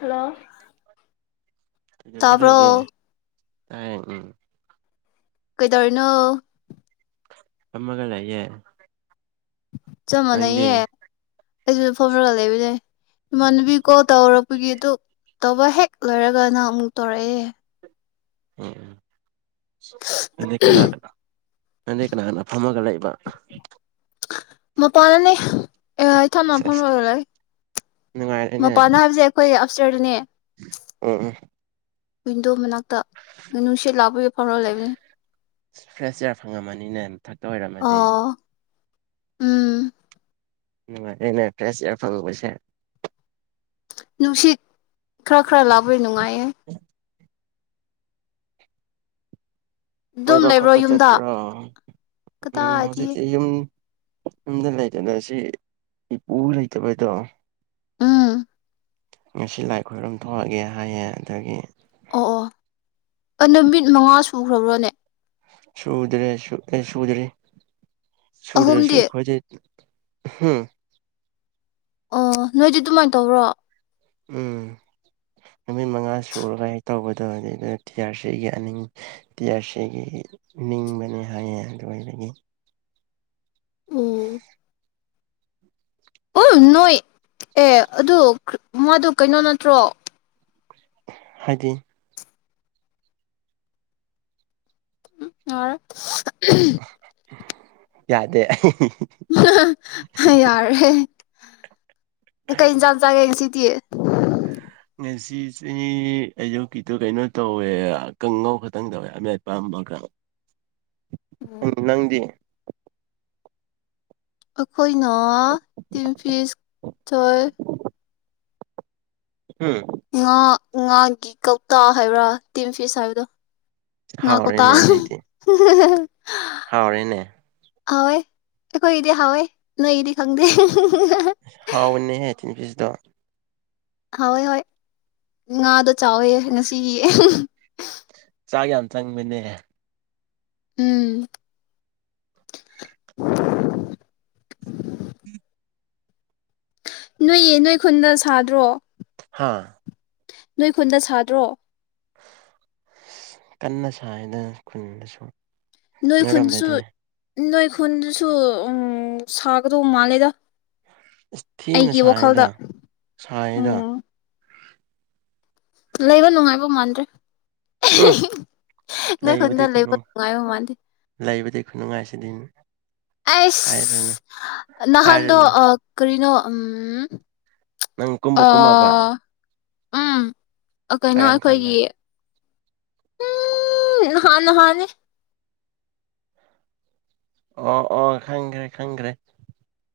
Hello ꯔ ꯇꯥꯕ꯭ꯔꯣ ꯂꯩꯏꯒꯦ ꯇ ꯎꯝ ꯀꯩꯗꯧꯔꯤꯅꯣ ꯀꯃꯒꯌꯦꯦ ꯆꯃꯅꯌꯦꯦ ꯑꯩꯁꯨ ꯐꯝꯅꯒ ꯂꯩꯕꯅꯦ ꯏꯃꯥꯟꯅꯨꯕꯤ ꯀꯣꯜ ꯇꯧꯔꯛꯄꯒꯤ ꯑꯗꯨ ꯇꯧꯕ ꯍꯦꯛ ꯂꯣꯏꯔꯒ ꯅꯍꯪ ꯑꯃꯨꯛ ꯇꯧꯔꯛꯑꯦ ꯎꯝ ꯎꯝ ꯀꯅꯥ ꯀꯅꯥꯣ ꯅꯗ ꯀꯅꯥ ꯀꯅꯥ ꯐꯝꯃꯒ ꯂꯩꯕ ꯃꯄꯥꯅꯅꯦ ꯑꯦ ꯊꯝ ꯃꯐꯝ ꯁꯦꯁ ꯂꯣꯏꯔ ꯂꯩꯣꯏ ꯅꯨꯡꯉꯥꯏꯔꯦꯅꯦ ꯃꯄꯥꯟꯅ ꯍꯥꯏꯕꯁꯦ ꯑꯩꯈꯣꯏ ꯁꯇꯔꯗꯅꯦ ꯑ ꯑ ꯑꯗꯨ ꯃꯅꯥ ꯅꯨꯡꯁꯤꯠ ꯂꯥꯛꯄꯒꯤ ꯐꯥꯎꯔ ꯂꯩꯕꯅꯦ ꯐ꯭ꯔꯦꯁ ꯏꯌꯥꯔ ꯐꯪꯉꯝꯃꯅꯤꯅꯦ ꯃꯊꯛꯇ ꯑꯣꯏꯔꯝꯃꯅꯤ ꯑꯣ ꯎꯝ ꯅꯨꯡꯉꯥꯏꯅꯦꯍꯦ ꯅꯨꯡꯁꯤꯠ ꯈꯔ ꯈꯔꯥ ꯂꯕ ꯅꯨꯡꯉꯥꯏ ꯎꯝ ꯑꯗꯨꯝ ꯀꯣꯏꯕ ꯂꯩꯕ꯭ꯔꯣ ꯈꯣꯠꯄ ꯌꯨꯝꯗ ꯆꯠꯇ꯭ꯔꯣ ꯎꯝ ꯀꯗꯥꯏꯗꯒꯤ ꯍꯧꯖꯤꯛꯇꯤ ꯌꯨꯝ ꯌꯨꯝꯗ ꯂꯩꯗꯅ ꯁꯤ ꯏꯄꯨ ꯂꯩꯇꯕꯩꯗꯣ ꯎꯝ ꯉꯁꯤ ꯂꯥꯏ ꯈꯣꯏꯔꯨꯝ ꯊꯣꯛꯑꯒꯦ ꯍꯥꯏꯌꯦ ꯑꯗꯒꯤ ꯑꯣ ꯑꯣ ꯑ ꯅꯨꯃꯤꯠ ꯃꯉꯥ ꯁꯨꯈ꯭ꯔꯕ꯭ꯔꯣꯅꯦ ꯁꯨꯗꯔꯦ ꯁ ꯁꯨꯗꯔꯤ ꯁꯨꯗ꯭ꯔꯦꯁꯨ ꯑꯍꯨꯝꯗꯤ ꯈꯣꯖꯤꯦ ꯍꯝ ꯑꯣ ꯅꯣꯏꯗꯤ ꯑꯗꯨꯃꯥꯏꯅ ꯇꯧꯕ꯭ꯔꯣ ꯎꯝ ꯅꯨꯃꯤꯠ ꯃꯉꯥ ꯁꯨꯔꯒꯦꯛ ꯇꯧꯕꯗꯣ ꯑꯗꯨꯗꯨ ꯇꯤ ꯑꯥꯔ ꯁꯤꯒꯤ ꯑꯅꯤꯡ ꯇꯤ ꯑꯥꯔ ꯁꯤꯒꯤ ꯅꯤꯡꯕꯅꯤ ꯍꯥꯏꯌꯦꯦ ꯑꯗꯨ ꯑꯣꯏꯕꯒꯤ ꯎꯝ ꯎ ꯅꯣꯏ ꯑꯦ ꯑꯗꯨ ꯃꯥꯗꯨ ꯀꯩꯅꯣ ꯅꯠꯇ꯭ꯔꯣ ꯍꯥꯏꯗꯤ ꯌꯥꯔ [inaudible] ꯌꯥꯗꯦ ꯌꯥꯔ ꯍꯦ ꯀꯩ ꯏ ꯆꯥꯡ ꯆꯒꯦ ꯁꯤ ꯇ ꯁꯤ ꯆꯍꯤ ꯑꯌꯨꯀꯤꯗꯣ ꯀꯩꯅꯣ ꯇꯧꯋꯦ ꯀꯥꯡꯉꯧ ꯈꯛꯇꯪ ꯇꯧꯋꯦ ꯌꯥꯝꯅꯄꯥꯥꯝꯕ ꯈ꯭ꯔ ꯎꯝ ꯅꯪꯗꯤ ꯑꯩꯈꯣꯏꯅ ꯇꯤꯝ ꯐꯤꯁ ꯆꯣꯏ ꯎꯝ ꯉꯥ ꯉꯥꯒꯤ ꯀꯧꯇꯥ ꯍꯥꯏꯕ꯭ꯔꯥ ꯇꯤꯝ ꯐꯤꯁ ꯍꯥꯏꯕꯗꯣ ꯉꯥ ꯇꯧꯇ ꯍꯥꯎꯔꯅꯦ ꯍꯥꯎꯋꯦ ꯑꯩꯈꯣꯏ ꯏꯗꯤ ꯍꯥꯎꯋꯦ ꯅꯣꯏꯗꯤ ꯈꯪꯗꯦ ꯍꯥꯎꯟꯅꯦ ꯍꯥꯏꯦꯇꯤꯟ ꯄ ꯗꯣ ꯍꯣꯏ ꯍꯣꯏ ꯉꯗꯣ ꯆꯥꯎꯋꯦ ꯉꯁꯤꯒꯤ ꯆꯥꯛ ꯌꯥꯝ ꯆꯪꯕꯅꯦ ꯎꯝ ꯅꯣꯏꯌꯦ ꯅꯣꯏ ꯈꯨꯟꯗ ꯁꯥꯗ꯭ꯔꯣ ꯍꯥꯥ ꯅꯣꯏ ꯈꯨꯟꯗ ꯁꯥꯗ꯭ꯔꯣ ꯑ ꯀꯟꯅ ꯁꯥꯏꯗꯅ ꯈꯨꯟꯗꯁꯨ ꯅꯣꯏ ꯈꯨꯟꯗꯁꯨ ꯅꯣꯏꯔꯣꯝꯗꯗꯤ ꯅꯣꯏ ꯈꯨꯟꯗꯨꯁꯨ ꯎꯝ ꯁꯥꯒꯗꯧꯕ ꯃꯥꯜꯂꯦꯗ ꯏꯁꯊꯤꯅ ꯑꯩꯒꯤ ꯋꯥꯈꯜꯗ ꯁꯥꯏꯗ ꯁꯥꯏꯗ ꯎꯝ ꯂꯩꯕ ꯅꯨꯡꯉꯥꯏꯕꯧ ꯃꯥꯟꯗ꯭ꯔꯦ ꯎꯝ ꯅꯣꯏ ꯂꯩꯕꯗꯤ ꯈꯨꯟꯗ ꯂꯩꯕ ꯅꯨꯡꯉꯥꯏꯕ ꯃꯥꯟꯗꯦ ꯈꯨꯅꯨꯡꯉꯥꯏ ꯂꯩꯕꯗꯤ ꯈꯨꯠꯅꯨꯡꯉꯥꯏꯁꯤꯗꯤꯅꯦ꯫ ꯑꯥꯏꯁ ꯅꯍꯥꯟꯗꯣ ꯍꯥꯏꯔꯨꯅꯨ ꯑꯥ ꯀꯔꯤꯅꯣ꯫ ꯎꯝ꯫ ꯅꯪ ꯀꯨꯝꯕ ꯀꯨꯝꯃꯕ꯫ ꯑꯥ ꯎꯝ꯫ ꯑꯥ ꯀꯩꯅꯣ ꯀꯔꯝ ꯀꯥꯟꯗ ꯑꯩꯈꯣꯏꯒꯤ꯫ ꯎꯝ ꯅꯍꯥꯟ ꯅꯍꯥꯟꯅꯦ꯫ ꯑꯣ ꯑꯣ ꯈꯪ꯭ꯔꯦ ꯈꯪ꯭ꯔꯦ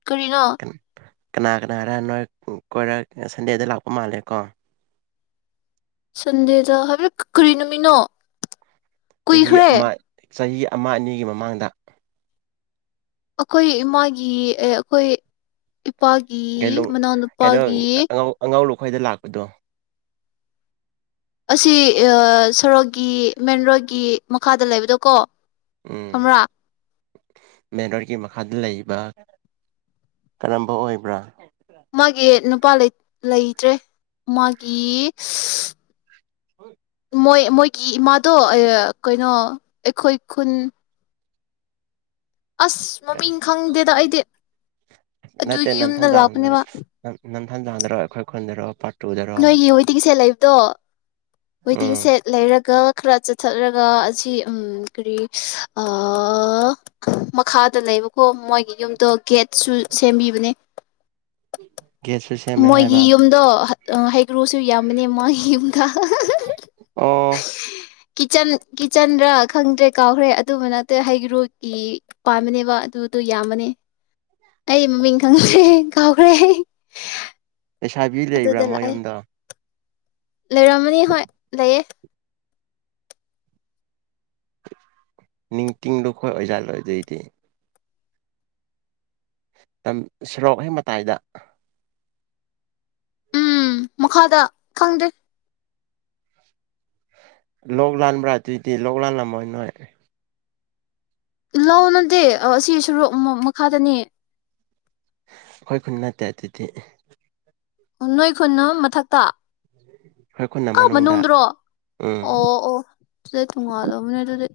ꯀꯔꯤꯅꯣ꯫ ꯀꯅꯥ ꯀꯅꯥꯔ ꯅꯣꯏ ꯀꯣꯏꯔꯛ ꯁꯟꯗꯦꯗ ꯂꯥꯛꯄ ꯃꯥꯜꯂꯦꯀꯣ꯫ ꯁꯟꯗꯦꯗ ꯍꯥꯏꯕꯦꯠ ꯀꯔꯤ ꯅꯨꯃꯤꯠꯅꯣ꯫ ꯆꯍꯤ ꯀꯨꯏꯈ꯭ꯔꯦ ꯑꯃ꯫ ꯆꯍꯤ ꯑꯃ ꯑꯅꯤꯒꯤ ꯃꯃꯥꯡꯗ꯫ ꯑꯩꯈꯣꯏ ꯏꯃꯥꯒꯤ ꯑꯦ ꯑꯩꯈꯣꯏ꯫ ꯏꯄꯥꯒꯤ ꯀꯩꯂꯨꯡ ꯃꯅꯥꯎꯅꯨꯄꯥꯒꯤ꯫ ꯑꯩꯈꯣꯏꯗ ꯂꯥꯛꯄꯗꯣ꯫ ꯑꯁꯤ ꯑꯥ ꯁꯣꯔꯣꯛꯀꯤ ꯃꯦꯟꯔꯣꯗꯀꯤ ꯃꯈꯥꯗ ꯂꯩꯕꯗꯣꯀꯣ꯫ ꯈꯪꯕ꯭ꯔꯥ꯫ ꯃꯦꯟꯔꯣꯗꯀꯤ ꯃꯈꯥꯗ ꯂꯩꯕ ꯀꯔꯝꯕ ꯑꯣꯏꯕ꯭ꯔꯥ꯫ ꯃꯥꯒꯤ ꯅꯨꯞ ꯅꯨꯄꯥ ꯂꯩ ꯂꯩꯇ꯭ꯔꯦ ꯃꯥꯒꯤ꯫ ꯃꯣꯏ ꯃꯣꯏꯒꯤ ꯏꯃꯥꯗꯣ ꯑꯥ ꯀꯩꯅꯣ꯫ ꯑꯩꯈꯣꯏ ꯈꯨꯟ꯫ ꯑꯁ ꯃꯃꯤꯡ ꯈꯪꯗꯦꯗ ꯑꯩꯗꯤ ꯅꯠꯇꯦ ꯑꯗꯨꯒꯤ ꯌꯨꯝꯗ ꯅꯝꯊꯥꯡꯖꯥꯡꯗ ꯂꯥꯛꯄꯅꯦꯕ꯫ [unintelligible] ꯑꯩꯈꯣꯏ ꯈꯣꯟꯗꯔꯣ ꯄꯥꯔꯠ ꯇꯨꯗꯔꯣ ꯅꯣꯏꯒꯤ ꯋꯦꯇꯤꯡ ꯁꯦꯠ ꯂꯩꯕꯗꯣ ꯋꯦꯇꯤꯡ ꯎꯝ ꯁꯦꯠ ꯂꯩꯔꯒ ꯈꯔ ꯆꯠꯊꯔꯒ ꯑꯁꯤ ꯎꯝ꯫ ꯀꯔꯤ꯫ ꯃꯈꯥꯗ ꯂꯩꯕꯀꯣ ꯃꯣꯏꯒꯤ ꯌꯨꯝꯗꯣ꯫ ꯒꯦꯠꯁꯨ ꯁꯦꯝꯕꯤꯕꯅꯦ꯫ [inaudible] ꯁꯦꯝꯃꯦ ꯃꯣꯏꯒꯤ ꯍꯥꯏꯕ ꯌꯨꯝꯗꯣ ꯍꯥ꯫ ꯑꯥ ꯍꯩꯒ꯭ꯔꯨꯁꯨ ꯌꯥꯝꯕꯅꯦ ꯃꯥꯒꯤ ꯌꯨꯝꯗ꯫ ꯑꯣ꯫ ꯀꯤꯠꯆꯟ ꯀꯤꯠꯆꯟꯔ ꯈꯪꯗ꯭ꯔꯦ ꯀꯥꯎꯈ꯭ꯔꯦ ꯑꯗꯨꯝꯕ ꯅꯠꯇꯦ ꯍꯩꯒ꯭ꯔꯨꯀꯤ ꯄꯥꯟꯕꯅꯦꯕ ꯑꯗꯨꯗꯨꯣ ꯌꯥꯝꯕꯅꯤ ꯑꯩ ꯃꯃꯤꯡ ꯈꯪꯗ꯭ꯔꯦ ꯀꯥꯎꯈ꯭ꯔꯦ꯫ ꯂꯩꯁꯥꯕꯤ ꯂꯩꯕ꯭ꯔꯥ ꯃꯣꯏ ꯌꯨꯝꯗ꯫ ꯂꯩꯔꯃꯅꯤ ꯍ ꯂꯩꯏꯌꯦ ꯅꯤꯡꯇꯤꯡꯗꯨꯣꯈꯣꯏ ꯑꯣꯏꯖꯥꯜꯂꯣꯏꯗꯣꯏꯗꯤ ꯁꯣꯔꯣꯛ ꯍꯩ ꯃꯇꯥꯏꯗ ꯎꯝ ꯃꯈꯥꯗ ꯈꯪꯗꯦ ꯂꯣꯛ ꯂꯥꯟꯕ꯭ꯔꯥ ꯑꯗꯨꯏꯗꯤ ꯂꯣꯛ ꯂꯥꯜꯂꯝꯃꯣꯏ ꯅꯣꯏ ꯂꯅꯗꯦ ꯑꯁꯤ ꯁꯣꯔꯨ ꯃꯈꯥꯗꯅꯤ ꯑꯩꯏ ꯈꯨꯟ ꯅꯠꯇꯦ ꯑꯗꯨꯗꯤ ꯅꯣꯏ ꯈꯨꯅ ꯃꯊꯛꯇ [unintelligible] ꯑ ꯃꯅꯨꯡꯗ ꯃꯅꯨꯡꯗ꯭ꯔꯣ ꯎꯝ ꯑꯣ ꯑꯣ ꯁꯤꯗꯤ ꯊꯣꯡꯉꯥꯗꯕꯅꯦ ꯑꯗꯨꯗꯤ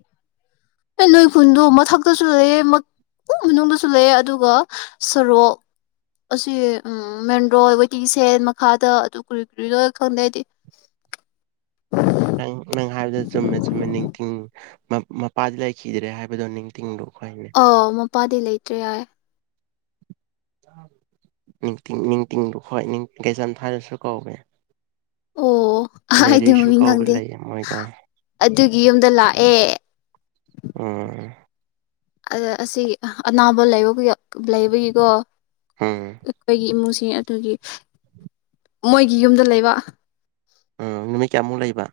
ꯑꯦ ꯅꯣꯏ ꯈꯨꯨꯟꯗꯣ ꯃꯊꯛꯇꯁꯨ ꯂꯩꯑ ꯃꯅꯨꯡꯗꯁꯨ ꯂꯩꯑꯦ ꯑꯗꯨꯒ ꯁꯣꯔꯣꯛ ꯑꯁꯤ ꯃꯦꯟ ꯔꯣ ꯋꯩꯇꯤꯡ ꯁꯦꯟ ꯃꯈꯥꯗ ꯑꯗꯨ ꯀꯨꯔꯤꯏ ꯀꯨꯔꯤ ꯂꯣꯏ ꯈꯪꯗꯦ ꯑꯩꯗꯤ ꯅꯪ ꯅꯪ ꯍꯥꯏꯕꯗ ꯆꯨꯝꯃꯦ ꯆꯨꯝꯃꯦ ꯅꯤꯡꯊꯤ ꯃꯄꯥꯗꯤ ꯂꯩꯈꯤꯗ꯭ꯔꯦ ꯍꯥꯏꯕꯗꯣ ꯅꯤꯡꯇꯤꯡꯗꯨ ꯈꯣꯏꯅꯦ ꯑꯣ ꯃꯣꯄꯥꯥꯗ ꯂꯩ ꯇ꯭ꯔꯦ ꯅꯤꯡꯇꯤꯡꯗꯨ ꯍꯣꯏ ꯀꯩꯆꯝ ꯊꯥꯏꯅꯁꯨ ꯀꯧꯋꯦ ꯑꯣ ꯑꯩꯗꯤ ꯃꯦꯔꯤꯁꯨ ꯃꯃꯤꯡ ꯀꯧꯕ ꯈꯪꯗꯦ ꯂꯩꯌꯦ ꯃꯣꯏꯗꯣ ꯑꯗꯨꯒꯤ ꯌꯨꯝꯗ ꯂꯥꯛꯑꯦ ꯎꯝ ꯑ ꯑꯁꯤ ꯑꯅꯥꯕ ꯂꯩꯕ ꯂꯩꯕꯒꯤꯀꯣ ꯎꯝ ꯑꯩꯈꯣꯏꯒꯤ ꯏꯃꯨꯡꯁꯤꯡ ꯑꯗꯨꯒꯤ ꯃꯣꯏꯒꯤ ꯌꯨꯝꯗ ꯂꯩꯕ ꯎꯝ ꯅꯨꯃꯤꯠ ꯀꯌꯥꯃꯨꯛ ꯂꯩꯕ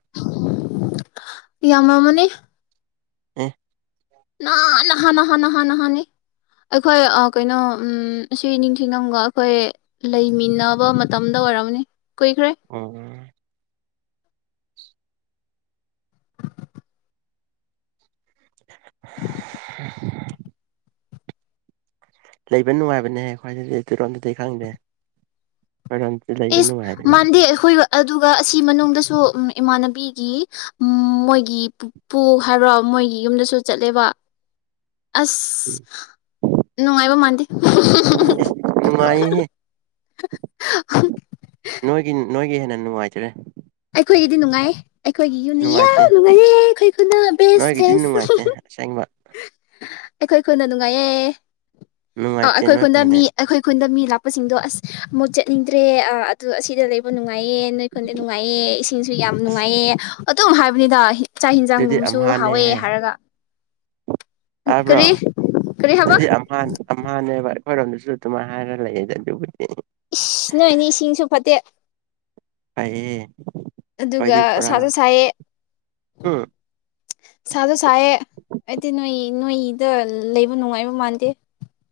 ꯏ ꯑꯃꯔ ꯃꯅꯤ [unintelligible] ꯑꯦ ꯍꯥꯟꯅ ꯍꯥꯟꯅ ꯍꯥꯟꯅ ꯍꯥꯟꯅꯤ ꯑꯩꯈꯣꯏ ꯀꯩꯅꯣ ꯑꯁꯤ ꯅꯤꯡꯊꯤꯅꯝꯒ ꯑꯩꯈꯣꯏ ꯂꯩꯃꯤꯟꯅꯕ ꯃꯇꯝꯗ ꯑꯣꯏꯔꯝꯅꯤ ꯀꯨꯏꯈ꯭ꯔꯦ ꯑꯣ [unintelligible] ꯂꯩꯕ ꯅꯨꯡꯉꯥꯏꯕꯅꯦꯍ ꯈ꯭ꯋꯥꯏꯇꯨꯔꯣꯗꯨꯗꯤ ꯈꯪꯗꯦ ꯈꯣꯏꯔꯣꯝꯗꯗꯤ ꯂꯩꯕ ꯏꯁ ꯅꯨꯡꯉꯥꯏꯕꯅꯦ ꯃꯥꯟꯗꯤ ꯍꯏ ꯑꯗꯨꯒ ꯑꯁꯤ ꯃꯅꯨꯡꯗꯁꯨ ꯏꯃꯥꯟꯅꯕꯤꯒꯤ ꯃꯣꯏꯒꯤ ꯄꯨꯄꯨ ꯍꯥꯏꯔꯣ ꯃꯣꯏꯒꯤ ꯌꯨꯝꯗꯁꯨ ꯆꯠꯂꯦꯕ ꯎꯝ ꯑꯁ ꯅꯨꯡꯉꯥꯏꯕ ꯃꯥꯟꯗꯦ ꯅꯨꯡꯉꯥꯏ ꯅꯣꯏꯒꯤ ꯅꯣꯏꯒꯤ ꯍꯦꯟꯅ ꯅꯨꯡꯉꯥꯏꯖꯔꯦ ꯑꯩꯈꯣꯏꯒꯤꯗꯤ ꯅꯨꯡꯉꯥꯏ ꯑꯩꯈꯣꯏꯒꯤ ꯌꯨꯝꯅꯤ ꯌꯥꯝ ꯅꯨꯡꯉꯥꯏꯇꯦ ꯅꯨꯡꯉꯥꯏꯔꯦ ꯑꯩꯈꯣꯏ ꯈꯨꯅ ꯕꯦ ꯅꯣꯏꯒꯤꯗꯤ ꯅꯨꯡꯉꯥꯏꯇꯦ ꯑꯁꯦꯡꯕ ꯑꯩꯈꯣꯏ ꯈꯨꯅ ꯅꯨꯡꯉꯥꯏꯌꯦꯌꯦ ꯑ ꯅꯨꯡꯉꯥꯏꯇꯦ ꯑꯩꯈꯣꯏ ꯅꯣꯏ ꯈꯨꯟꯗ ꯈꯨꯟꯗꯤ ꯃꯤ ꯑꯩꯈꯣꯏ ꯈꯨꯟꯗ ꯃꯤ ꯂꯥꯛꯄꯁꯤꯡꯗꯣ ꯑꯁ ꯑꯃꯨꯛ ꯆꯠꯅꯤꯡꯗ꯭ꯔꯦ ꯑꯗꯣ ꯑꯁꯤꯗ ꯂꯩꯕ ꯅꯨꯡꯉꯥꯏ ꯅꯨꯡꯉꯥꯏꯌꯦ ꯅꯣꯏꯈꯣꯟꯗ ꯅꯨꯡꯉꯥꯏꯌꯦ ꯏꯁꯤꯡꯁꯨ ꯌꯥꯝ ꯑꯁ ꯅꯨꯡꯉꯥꯏꯌꯦ ꯑꯗꯨꯝ ꯍꯥꯏꯕꯅꯤꯗ ꯆꯥꯛ ꯑꯗꯨꯗꯤ ꯍꯟꯖꯥꯡꯒꯨꯝꯁꯨ ꯍꯥꯎꯋꯦ ꯍꯥꯏꯔꯒ ꯍꯥꯏꯥꯕ꯭ꯔꯣ ꯀꯔꯤ ꯀꯔꯤ ꯍꯥꯏꯕ ꯑꯗꯨꯗꯤꯅꯦꯕ ꯍꯣꯏꯔꯣꯝꯗꯨꯁꯨ ꯑꯗꯨꯃꯥꯏ ꯍꯥꯏꯔ ꯂꯩꯌꯦ ꯑꯗꯨꯕꯨꯗꯤ ꯏ ꯅꯣꯏꯅꯦ ꯏꯁꯤꯡꯁꯨ ꯐꯠꯇꯦ ꯑꯩꯌꯦ ꯑꯗꯨꯒ ꯁꯥꯁꯨ ꯁꯥꯏꯑꯦ ꯍꯨꯝ ꯁꯥꯁꯨ ꯁꯥꯏꯑꯦ ꯑꯩꯗꯤ ꯅꯣꯏ ꯅꯣꯏꯗ ꯂꯩꯕ ꯅꯨꯡꯉꯥꯏꯕ ꯃꯥꯟꯗꯦ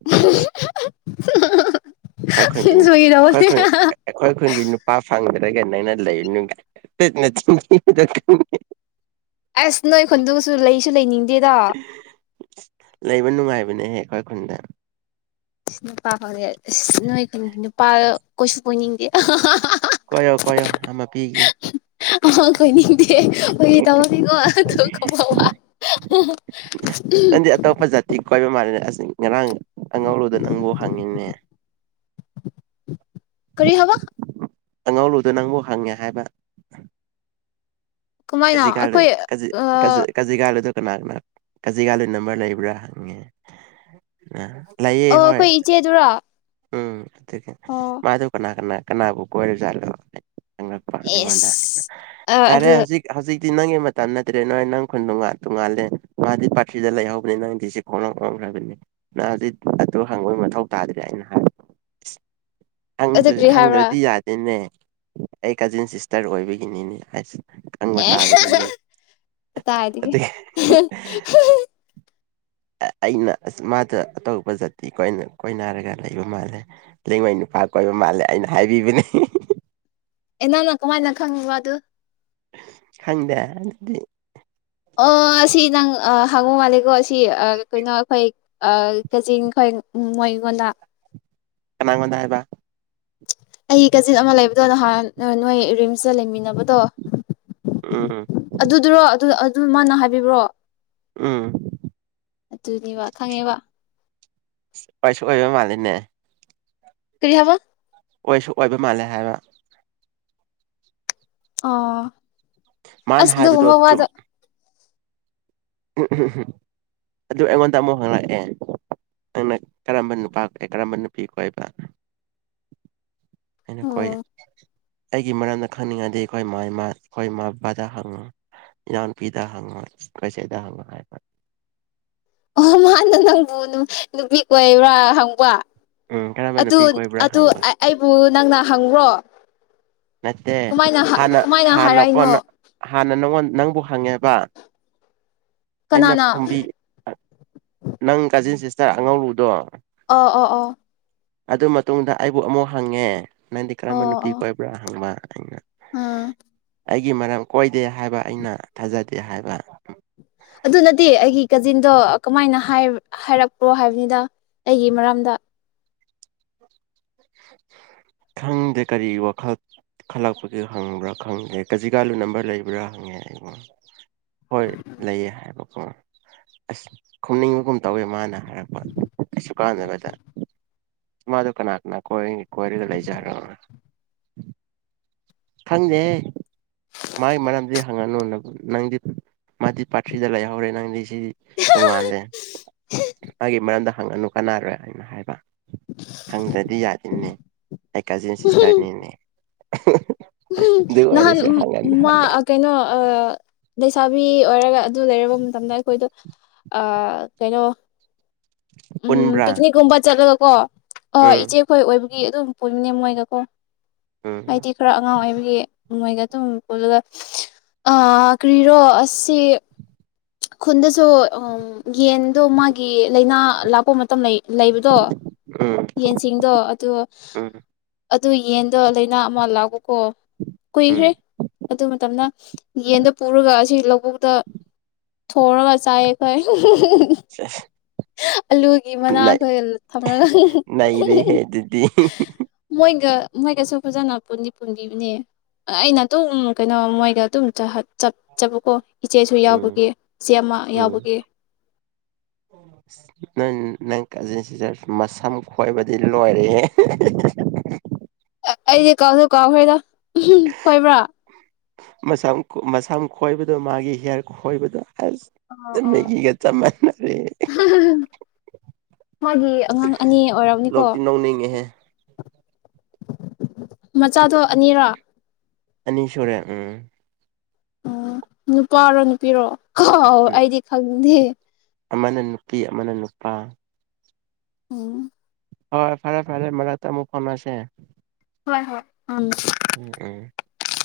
[unintelligible] [inaudible] [unintelligible] ꯈ ꯈ ꯀ ꯐꯥꯒꯤ ꯈ ꯇꯧꯕꯅꯦ ꯈ ꯈ ꯀ ꯅꯨꯄꯥ ꯁ ꯂꯩꯅꯨꯡ ꯑꯁ ꯅꯣꯏ ꯈꯨꯟꯗꯨꯁꯨ ꯂꯩꯁꯨ ꯂꯩꯅꯤꯡꯗ ꯗ ꯅꯨꯡꯉꯥꯏꯕꯅꯦ ꯍꯦ ꯈꯣꯏ ꯈꯗ ꯅꯨꯄꯥ ꯍꯧꯔꯦ ꯑ ꯅꯣꯏ ꯈꯨꯟꯒꯤ ꯅꯨꯄꯥ ꯀꯩꯁꯨ ꯀꯣꯏꯅꯤꯡꯗꯦ ꯀꯣꯏꯌꯣ ꯀꯣꯏꯌꯣ ꯑꯃ ꯄꯤꯒꯦ ꯑ ꯀꯣꯏꯅꯤꯡꯗꯦ ꯑꯣꯏ ꯇꯃꯅꯤꯀꯣ ꯊ ꯀꯃ ꯅꯪꯗꯤ ꯑꯇꯣꯞꯄ ꯖꯥꯇꯤ ꯀꯣꯏꯕ ꯃꯥꯜꯂꯦꯅꯦ ꯑꯁ ꯉꯔꯥꯡ ꯑꯉꯧꯔꯨꯗ ꯅꯪꯕꯨ ꯍꯪꯉꯤꯅꯦ ꯀꯔꯤ ꯍꯥꯕ ꯑꯉꯥꯎ ꯂꯨꯗ ꯅꯪꯕꯨ ꯍꯪꯉꯦ ꯍꯥꯏꯕ ꯀꯃꯥꯏꯅ ꯀꯖꯤ ꯀꯂ ꯑꯩꯈꯣꯏ ꯀꯖꯤ ꯑ ꯀꯖꯤ ꯀꯖꯤ ꯀꯥꯂꯗ ꯀꯅꯥ ꯀꯅꯥ ꯀꯥꯖꯤꯒꯥꯗ ꯅꯝꯕꯔ ꯂꯩꯕ꯭ꯔꯥ ꯍꯪꯉꯦ ꯑ ꯑꯣ ꯑꯩꯈꯣꯏ ꯏꯆꯦꯗꯨꯔ ꯑꯥ ꯦ ꯃꯥꯥꯏꯗꯧ ꯀꯅꯥ ꯀꯅꯥ ꯀꯅꯥꯕꯨ ꯀ ꯋꯥꯔꯤꯔ ꯆ ꯆꯛꯄ ꯑꯩꯉꯣꯟꯗ ꯑꯦꯁ ꯑ ꯌꯥꯔꯦ ꯑꯗꯨ ꯍꯧꯖꯤꯛ ꯍꯧꯖꯤꯛꯇꯤ ꯅꯪꯒꯤ ꯃꯇꯝ ꯅꯠꯇ꯭ꯔꯦ ꯅꯣꯏ ꯅꯪ ꯈꯨꯟꯗꯣ ꯉ ꯇꯣ ꯉꯥꯜꯂꯦ ꯃꯥꯗꯤ ꯄꯥꯔꯊ꯭ꯤꯗ ꯂꯩꯍꯧꯕꯅꯤ ꯅꯪꯗꯤ ꯁꯤ ꯈꯣꯡꯅ ꯉꯈ꯭ꯔꯕꯅꯤ ꯅꯪ ꯍꯧꯖꯤꯛ ꯑꯗꯨ ꯍꯪꯕꯒꯤ ꯃꯊꯧ ꯇꯥꯗ꯭ꯔꯦ ꯑꯩꯅ ꯍꯥꯏꯕ ꯑꯗꯨ ꯀꯔꯤ ꯍꯥꯏꯕ꯭ꯔꯥ ꯍꯪꯗ꯭ꯔꯗꯤ ꯌꯥꯗꯦꯅꯦ ꯑꯩ ꯀꯥꯖꯤꯟ ꯁꯤꯁꯇꯔ ꯑꯣꯏꯕꯒꯤꯅꯤꯅꯦ ꯍꯩꯁ ꯀꯇꯥꯏꯗꯒꯤ ꯑꯗꯨꯒꯤ ꯑꯩꯅꯁ ꯃꯥꯗ ꯑꯇꯣꯞꯄ ꯖꯥꯇꯤ ꯀꯣꯏꯅ ꯀꯣꯏꯅꯔꯒ ꯂꯩꯕ ꯃꯥꯜꯂꯦ ꯂꯩꯉꯣꯏ ꯅꯨꯄꯥ ꯀꯣꯏꯕ ꯃꯥꯜꯂꯦ ꯑꯩꯅ ꯍꯥꯏꯕꯤꯕꯅꯤ ꯑꯦ ꯅꯪꯅ ꯀꯃꯥꯏꯅ ꯈꯪꯉꯤꯕ ꯑꯗꯨ ꯈꯪꯗꯦ ꯑꯗꯨꯗꯤ ꯑꯣ ꯁꯤ ꯅꯪ ꯍꯉꯨ ꯃꯥꯂꯦꯒꯣ ꯑꯁꯤ ꯁꯤ ꯀꯩꯅꯣ ꯑꯩꯈꯣꯏ ꯀꯆꯤꯡ ꯈꯣꯏ ꯃꯣꯏꯒꯣꯟꯅ ꯁꯅꯥꯒꯣꯟꯗ ꯍꯥꯏꯕ ꯑꯩ ꯀꯥꯖꯤꯟ ꯑꯃ ꯂꯩꯕꯗꯣ ꯅꯍꯥꯟ ꯅꯣꯏ ꯔꯤꯝꯁꯇ ꯂꯩꯃꯤꯟꯅꯕꯗꯣ ꯎꯝ ꯑꯗꯨꯗꯨ꯭ꯔꯣ ꯑꯗꯨ ꯑꯗꯨ ꯃꯥꯅ ꯍꯥꯏꯕꯤꯕ꯭ꯔꯣ ꯎꯝ ꯑꯗꯨꯅꯦ ꯋꯥ ꯈꯪꯉꯦꯕ ꯀꯩꯁꯨ ꯑꯣꯏꯕ ꯃꯥꯜꯂꯤꯅꯦ ꯀꯔꯤ ꯍꯥꯏꯕ ꯑꯣꯏꯁꯨ ꯑꯣꯏꯕ ꯃꯥꯜꯂꯦ ꯍꯥꯏꯕ ꯑ ꯃꯥꯅ ꯑꯁ ꯍꯥꯏꯕꯗꯣ ꯑꯗꯨꯃ ꯆꯨꯝ ꯋꯥꯗ ꯑꯗꯨ ꯑꯩꯉꯣꯟꯗ ꯑꯃꯨꯛ ꯍꯪꯂꯛꯑꯦ ꯅꯪꯅ ꯀꯔꯝꯕ ꯅꯨꯄꯥ ꯀꯔꯝꯕ ꯅꯨꯄꯤ ꯀꯣ ꯍꯥꯏꯕ ꯑꯩꯅꯀꯣꯏ ꯑꯣ ꯑꯩꯒꯤ ꯃꯔꯝꯗ ꯈꯪꯅꯤꯡꯉꯗꯤ ꯑꯩꯈꯣꯏ ꯏꯃꯥ ꯏꯃꯥ ꯑꯩꯈꯣꯏ ꯏꯃꯥ ꯕꯕꯥꯗ ꯍꯪꯉꯣ ꯏꯅꯥꯎꯅꯨꯄꯤꯗ ꯍꯪꯉꯣ ꯀꯩ ꯍꯜꯂꯣ ꯍꯥꯏ ꯐꯥꯏ ꯑꯣ ꯃꯥꯅ ꯅꯪꯕꯨ ꯅꯨꯄꯤ ꯑꯣꯏꯕ꯭ꯔꯥ ꯍꯪꯕ ꯎꯝ ꯀꯔꯝꯕ ꯑꯗꯨ ꯅꯨꯄꯤ ꯀꯣꯏꯕ꯭ꯔꯥ ꯑꯗꯨ ꯍꯪꯕ ꯑꯩꯕꯨ ꯅꯪꯅ ꯍꯪꯉ꯭ꯔꯣ ꯃꯠꯇꯦ ꯍꯅ ꯀꯃꯥꯏꯅ ꯍꯅ ꯍꯥꯏꯔꯛꯏꯅꯣ ꯀꯣꯟꯅ ꯍꯅꯅ ꯅꯪꯕꯨ ꯍꯪꯉꯦꯕ ꯑꯩꯅ ꯀꯅꯥꯅ ꯐꯣꯝꯕꯤ ꯅꯪ ꯀꯥꯖꯤꯟꯁꯤ ꯆꯆꯥ ꯑꯉꯔꯨꯗꯣ ꯑꯣ ꯑꯣ ꯑꯣ ꯑꯗꯨ ꯃꯇꯨꯡꯗ ꯑꯩꯕꯨ ꯑꯃꯨꯛ ꯍꯪꯉꯦ ꯅꯗꯤ ꯀꯔ ꯃꯦꯟ ꯅꯨ ꯄꯤꯀꯣꯏ ꯍ ꯑꯝ ꯑꯩꯒꯤ ꯃꯔꯝ ꯀꯣꯏꯗꯦ ꯍꯥꯏꯕ ꯑꯩꯅ ꯊꯥꯖꯗꯦ ꯍꯥꯏꯕ ꯑꯗꯨꯅꯗꯤꯦ ꯑꯩꯒꯤ ꯀꯖꯤꯟ ꯑꯗꯣ ꯀꯃꯥꯏꯅ ꯍꯥꯏꯔꯛꯄ꯭ꯔꯣ ꯍꯥꯏꯕꯅꯤꯗ ꯑꯩꯒꯤ ꯃꯔꯝꯗ ꯈꯪꯗꯦ ꯀꯔꯤ ꯋꯥꯈꯜ ꯈꯜꯂꯛꯄꯒꯤ ꯍꯪꯕ꯭ꯔꯥ ꯈꯪꯗꯦ ꯀꯖꯤꯒꯥꯥꯂꯨ ꯅꯝꯕꯔ ꯂꯩꯕ꯭ꯔꯥ ꯍꯪꯉꯦ ꯑꯩꯕꯣ ꯍꯣꯏ ꯂꯩꯌꯦ ꯍꯥꯏꯕꯀꯣ ꯑꯁ ꯈꯨꯝꯅꯤꯡꯕꯒꯨꯝ ꯇꯧꯋꯦ ꯃꯥꯅ ꯁꯨ ꯀꯥꯦꯇ [unintelligible] ꯃꯥꯗꯨ ꯀꯅꯥꯒ ꯅꯅꯥ ꯀ [unintelligible] ꯀꯣꯏꯔꯤꯗ ꯂꯩ ꯆꯔꯣ [unintelligible] ꯈꯪꯗꯦꯍ ꯃꯥꯒꯤ ꯃꯔꯝꯗꯤ ꯍꯪꯉꯅꯨ ꯅꯕꯨ ꯅꯪꯗꯤ ꯃꯥꯗꯤ ꯄꯥꯔꯊ꯭ꯔꯤꯗ ꯂꯩꯍꯧꯔꯦ ꯅꯪꯗꯤ ꯁꯤ ꯇꯣꯉꯥꯜꯂꯦ ꯃꯥꯒꯤ ꯃꯔꯝꯗ ꯍꯪꯉꯅꯨ ꯀꯅꯥꯔꯣꯏ ꯑꯅ ꯍꯥꯏꯕ ꯍꯪꯗ꯭ꯔꯗꯤ ꯌꯥꯗꯤꯅꯦ ꯑꯩ ꯀꯖꯤꯟ ꯁꯤꯁꯇꯔꯅꯤꯅꯦ [unintelligible] ꯎꯝ ꯑꯗꯨ ꯅꯍꯥꯟ ꯑꯣꯏꯔꯁꯨ ꯍꯪꯉꯅꯨ ꯃꯥ ꯍꯥꯏꯕ ꯀꯩꯅꯣ ꯑꯁꯥ ꯃꯤ ꯑꯣꯏꯔꯒ ꯑꯗꯨ ꯂꯩꯔꯕ ꯃꯇꯝꯗ ꯑꯩꯈꯣꯏꯗꯣ ꯀꯩꯅꯣ ꯎꯝ ꯄꯨꯟꯕ꯭ꯔꯥ ꯄꯤꯛꯅꯤꯛ ꯀꯨꯝꯕ ꯆꯠꯂꯣ ꯀ‌ꯣ ꯑꯣ ꯎꯝ ꯏꯆꯦꯈꯣꯏ ꯑꯣꯏꯕ ꯑꯗꯨꯝ ꯄꯨꯅꯦꯦꯝ ꯃꯣꯏꯒꯀꯣ ꯎꯝ ꯍꯥꯏꯗꯤ ꯈꯔ ꯑꯉꯥꯡ ꯑꯣꯏꯕꯒꯤ ꯃꯣꯏꯒ ꯑꯗꯨꯝꯣ ꯑꯗꯨꯒ ꯀ꯭ꯔꯤꯔꯣ ꯑꯁꯤ ꯈꯨꯟꯗꯥꯁꯨ ꯌꯦꯟꯗꯣ ꯃꯥꯒꯤ ꯂꯩꯏꯅꯥ ꯂꯥꯛꯄ ꯃꯇꯝ ꯂꯩ ꯂꯩꯕꯗꯣ ꯎꯝ ꯌꯦꯟꯁꯤꯡꯗꯣ ꯑꯗ‌ꯣ ꯎꯝ ꯑꯗꯨ ꯌꯦꯟꯗ‌ꯣ ꯂꯥꯏꯅꯥ ꯑꯃ ꯂꯥꯛꯄ ꯀꯣ ꯀꯨꯏꯈ꯭ꯔꯦ ꯎꯝ ꯑꯗꯨ ꯃꯇꯝꯗ ꯌꯦꯟꯗ ꯄꯨꯔꯒ ꯑꯁꯤ ꯂꯧꯕꯨꯛꯇ ꯊꯣꯡꯔꯥꯒ ꯆꯥꯏ ꯑꯩꯈ‌ꯣꯏ ꯑ ꯑꯂꯨꯒꯤ ꯃꯅꯥꯈꯣꯏ ꯊꯝꯔꯒ ꯅꯩꯔꯦꯍꯦ ꯑꯗꯨꯗꯤ ꯃꯣꯏꯒ ꯃꯣꯏꯒꯁꯨ ꯐꯖꯅ ꯄꯨꯟꯗꯤ ꯄꯨꯟꯕꯤꯅꯦ ꯑꯩꯅ ꯑꯗꯨꯝ ꯀꯩꯅꯣ ꯃꯣꯏꯒ ꯑꯗꯨꯝ ꯆꯠꯆꯕꯀꯣ ꯏꯆꯦꯁꯨ ꯎꯝ ꯌꯥꯎꯕꯒꯤ ꯏꯆꯦ ꯑꯃ ꯌꯥꯎꯕꯒꯤ ꯅꯣꯏ ꯅꯪ ꯀꯥꯖꯤꯟ ꯁꯤꯇꯔ ꯃꯁꯝ ꯈꯣꯏꯕꯗꯤ ꯂꯣꯏꯔꯛꯑꯦ ꯑꯩꯗꯤ ꯀꯥꯎꯁꯨ ꯀꯥꯎꯈ꯭ꯔꯦꯗꯥ ꯈꯣꯏꯕ꯭ꯔꯥ ꯁ ꯃꯁꯝ ꯈꯣꯏꯕꯗꯣ ꯃꯥꯒꯤ ꯍꯤꯌꯥꯔ ꯈꯣꯏꯕꯗꯣ ꯑꯣ ꯑꯁ ꯑꯣ ꯃꯦꯒꯤꯒ ꯆꯞ ꯃꯥꯟꯅꯔꯦ ꯃꯥꯒꯤ ꯑꯉꯥꯡ ꯑꯅꯤ ꯑꯣꯏꯔꯝꯅꯤꯀꯣ ꯂꯣꯛꯇꯤ ꯅꯧꯅꯤꯡꯉꯦꯍꯦ ꯃꯆꯥꯗꯣ ꯑꯅꯤꯔꯥ ꯑꯅꯤꯁꯨꯔꯦ ꯎꯡ ꯎꯝ ꯅꯨꯄꯥꯔꯣ ꯅꯨꯄꯤꯔꯣ ꯍ ꯑꯩꯗꯤ ꯈꯪ ꯍ ꯑꯃꯥꯅ ꯅꯨꯄꯤ ꯑꯃꯥꯅ ꯅꯨꯄꯥ ꯎꯡ ꯍꯣꯏ ꯐꯔꯦ ꯐꯔꯦ ꯃꯔꯛꯇ ꯑꯃꯨꯛ ꯐꯥꯎꯅꯥꯁꯦ ꯍꯣꯏ ꯍꯣꯏ ꯎꯝ ꯎꯡ ꯎꯡ